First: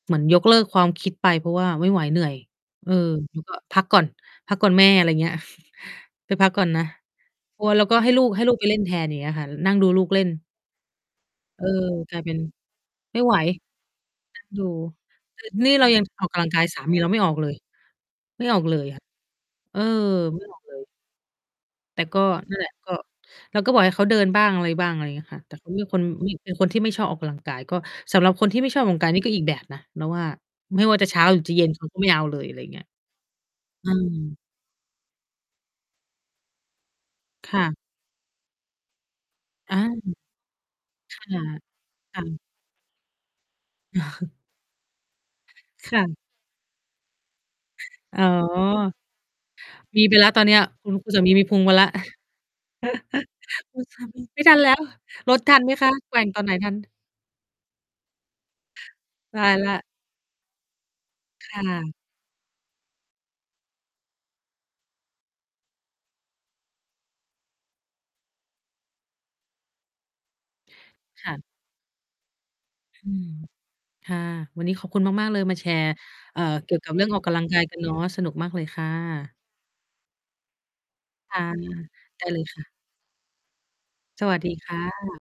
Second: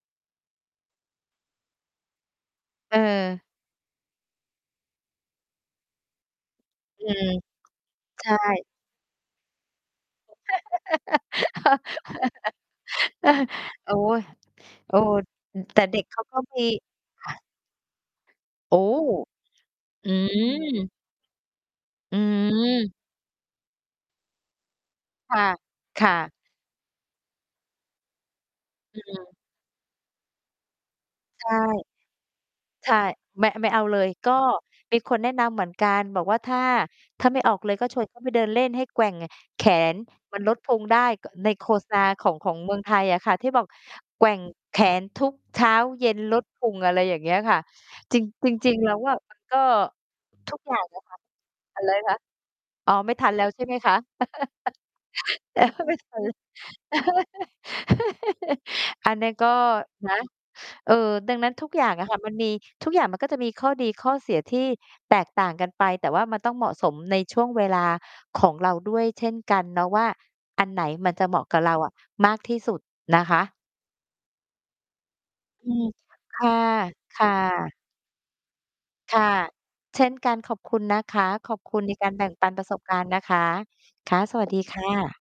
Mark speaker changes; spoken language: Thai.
Speaker 1: เหมือนยกเลิกความคิดไป เพราะว่าไม่ไหวเหนื่อย เออ
Speaker 2: เ
Speaker 1: แล้
Speaker 2: ออ
Speaker 1: วก็ พักก่อน พักก่อนแม่ อะไรอย่างเงี้ย ไปพักก่อนนะ
Speaker 2: อืม
Speaker 1: โอ้ แล้วก็ให้ล
Speaker 2: ใ
Speaker 1: ู
Speaker 2: ช
Speaker 1: ก ให้ลูก ไ
Speaker 2: ่
Speaker 1: ปเล่นแทนอย่างเงี้ยค่ะ นั่งดูลูกเล่น เออ กลายเป็น ไม่ไหว
Speaker 2: โอ้ย
Speaker 1: อยู่
Speaker 2: โอ้
Speaker 1: ต
Speaker 2: อืม
Speaker 1: นี่
Speaker 2: แต่
Speaker 1: เรา
Speaker 2: เด
Speaker 1: ย
Speaker 2: ็
Speaker 1: ั
Speaker 2: ก
Speaker 1: ง
Speaker 2: เขา
Speaker 1: ออก
Speaker 2: ก
Speaker 1: ก
Speaker 2: ็
Speaker 1: ำลัง
Speaker 2: ม
Speaker 1: ก
Speaker 2: ี
Speaker 1: าย สามีเราไม่ออกเลย ไม่ออกเ
Speaker 2: โ
Speaker 1: ล
Speaker 2: อ้!
Speaker 1: ย ค่ะ เออ
Speaker 2: อื
Speaker 1: ไม่ออกเลย
Speaker 2: ม
Speaker 1: แต่
Speaker 2: อ
Speaker 1: ก
Speaker 2: ื
Speaker 1: ็ นั่นแหละ ก
Speaker 2: ม
Speaker 1: ็ เราก็บอกให้เขาเดินบ้างอะไรบ้าง อะไรอย่างเงี้ย
Speaker 2: ค
Speaker 1: ค่
Speaker 2: ่
Speaker 1: ะ
Speaker 2: ะ
Speaker 1: แต่เขาเป็นคน
Speaker 2: ค่ะ
Speaker 1: เป็น คนที่ไม่ชอบออกกำลังกาย ก็ สำหรับคนที่ไม่ชอบออกก
Speaker 2: อ
Speaker 1: ำล
Speaker 2: ื
Speaker 1: ังกายนี่ก
Speaker 2: ม
Speaker 1: ็อีกแบบนะเราว่า ไม่ว่าจะเช้าหรื
Speaker 2: ใช
Speaker 1: อจ
Speaker 2: ่
Speaker 1: ะเย็น เขา ก็ไม่เอาเลย อะไรอย่างเงี้ย
Speaker 2: ใช่ ไม่ ไม่เอา
Speaker 1: อื
Speaker 2: เลย ก็
Speaker 1: ม
Speaker 2: มีคนแนะนำเหมือนกันบอกว่า ถ้า ถ้าไม่อ
Speaker 1: ค
Speaker 2: อก
Speaker 1: ่
Speaker 2: เล
Speaker 1: ะ
Speaker 2: ยก็ชวน เขา ไปเดินเล่น ให้แกว่งแข
Speaker 1: อา
Speaker 2: นมันลดพุงได้
Speaker 1: ค่ะ
Speaker 2: ใน ก โฆษณา
Speaker 1: ค
Speaker 2: ข
Speaker 1: ่
Speaker 2: อง
Speaker 1: ะ
Speaker 2: ของเมืองไทยอะค่ะ ที่บอกแกว่งแขนทุกเช้า
Speaker 1: ค่
Speaker 2: เย็
Speaker 1: ะ
Speaker 2: นลดพุง อะไรอย่างเงี้ยค่ะ จ
Speaker 1: อ
Speaker 2: ร
Speaker 1: ๋
Speaker 2: ิ
Speaker 1: อ
Speaker 2: ง จริง ๆ เราว่า มัน ก็
Speaker 1: มีไปละตอนเ
Speaker 2: ท
Speaker 1: นี
Speaker 2: ุ
Speaker 1: ้ย
Speaker 2: กอย่าง
Speaker 1: คุณ
Speaker 2: อะ
Speaker 1: คุ
Speaker 2: ค
Speaker 1: ณส
Speaker 2: ะ
Speaker 1: ามีมีพุงไป
Speaker 2: อะ
Speaker 1: ละ
Speaker 2: ไรนะคะ? อ๋อ ไม่ทันแล้วใช่ไหม
Speaker 1: คุณ
Speaker 2: คะ
Speaker 1: สามี ไม่ทันแล้ว ลดท
Speaker 2: แ
Speaker 1: ั
Speaker 2: ปล
Speaker 1: นไหม
Speaker 2: ว่า
Speaker 1: ค
Speaker 2: ไ
Speaker 1: ะ
Speaker 2: ม่ท
Speaker 1: แก
Speaker 2: ั
Speaker 1: ว
Speaker 2: น
Speaker 1: ่งตอนไหนทัน
Speaker 2: อันนั้น
Speaker 1: ต
Speaker 2: ก็
Speaker 1: ายแล้ว
Speaker 2: นะ เออ ดังนั้
Speaker 1: ค
Speaker 2: น
Speaker 1: ่
Speaker 2: ทุกอย่า
Speaker 1: ะ
Speaker 2: งอะค่ะ มันมี ทุกอย่างมันก็จะมีข้อดีข้อเสียที่แตกต่างกันไป แต่ว่ามันต้องเหมาะสมในช่วงเวลาของเราด้วยเช่นกันเนาะว่า อันไหนมันจ
Speaker 1: ค
Speaker 2: ะ
Speaker 1: ่
Speaker 2: เหมา
Speaker 1: ะ
Speaker 2: ะกับเราอะมากที่สุด
Speaker 1: อื
Speaker 2: นะ
Speaker 1: ม
Speaker 2: คะ
Speaker 1: ค่ะ วันนี้ขอบคุณมาก ๆ เลยมาแ
Speaker 2: อ
Speaker 1: ช
Speaker 2: ืม
Speaker 1: ร์
Speaker 2: ค
Speaker 1: เอ่อ
Speaker 2: ่ะ
Speaker 1: เกี่ยวกับเรื่อง
Speaker 2: ค
Speaker 1: ออก
Speaker 2: ่
Speaker 1: กำลังกาย
Speaker 2: ะ
Speaker 1: กันเนาะ สนุกมากเลยค่
Speaker 2: ค่ะ
Speaker 1: ะ
Speaker 2: เช่นกันขอบคุณนะคะ
Speaker 1: ค่ะ
Speaker 2: ขอบคุณในการแ
Speaker 1: ได
Speaker 2: บ
Speaker 1: ้
Speaker 2: ่ง
Speaker 1: เล
Speaker 2: ป
Speaker 1: ย
Speaker 2: ัน
Speaker 1: ค
Speaker 2: ป
Speaker 1: ่
Speaker 2: ร
Speaker 1: ะ
Speaker 2: ะสบการณ์นะคะ ค่ะ
Speaker 1: สว
Speaker 2: ส
Speaker 1: ัส
Speaker 2: วั
Speaker 1: ด
Speaker 2: ส
Speaker 1: ี
Speaker 2: ดี
Speaker 1: ค
Speaker 2: ค
Speaker 1: ่
Speaker 2: ่ะ
Speaker 1: ะ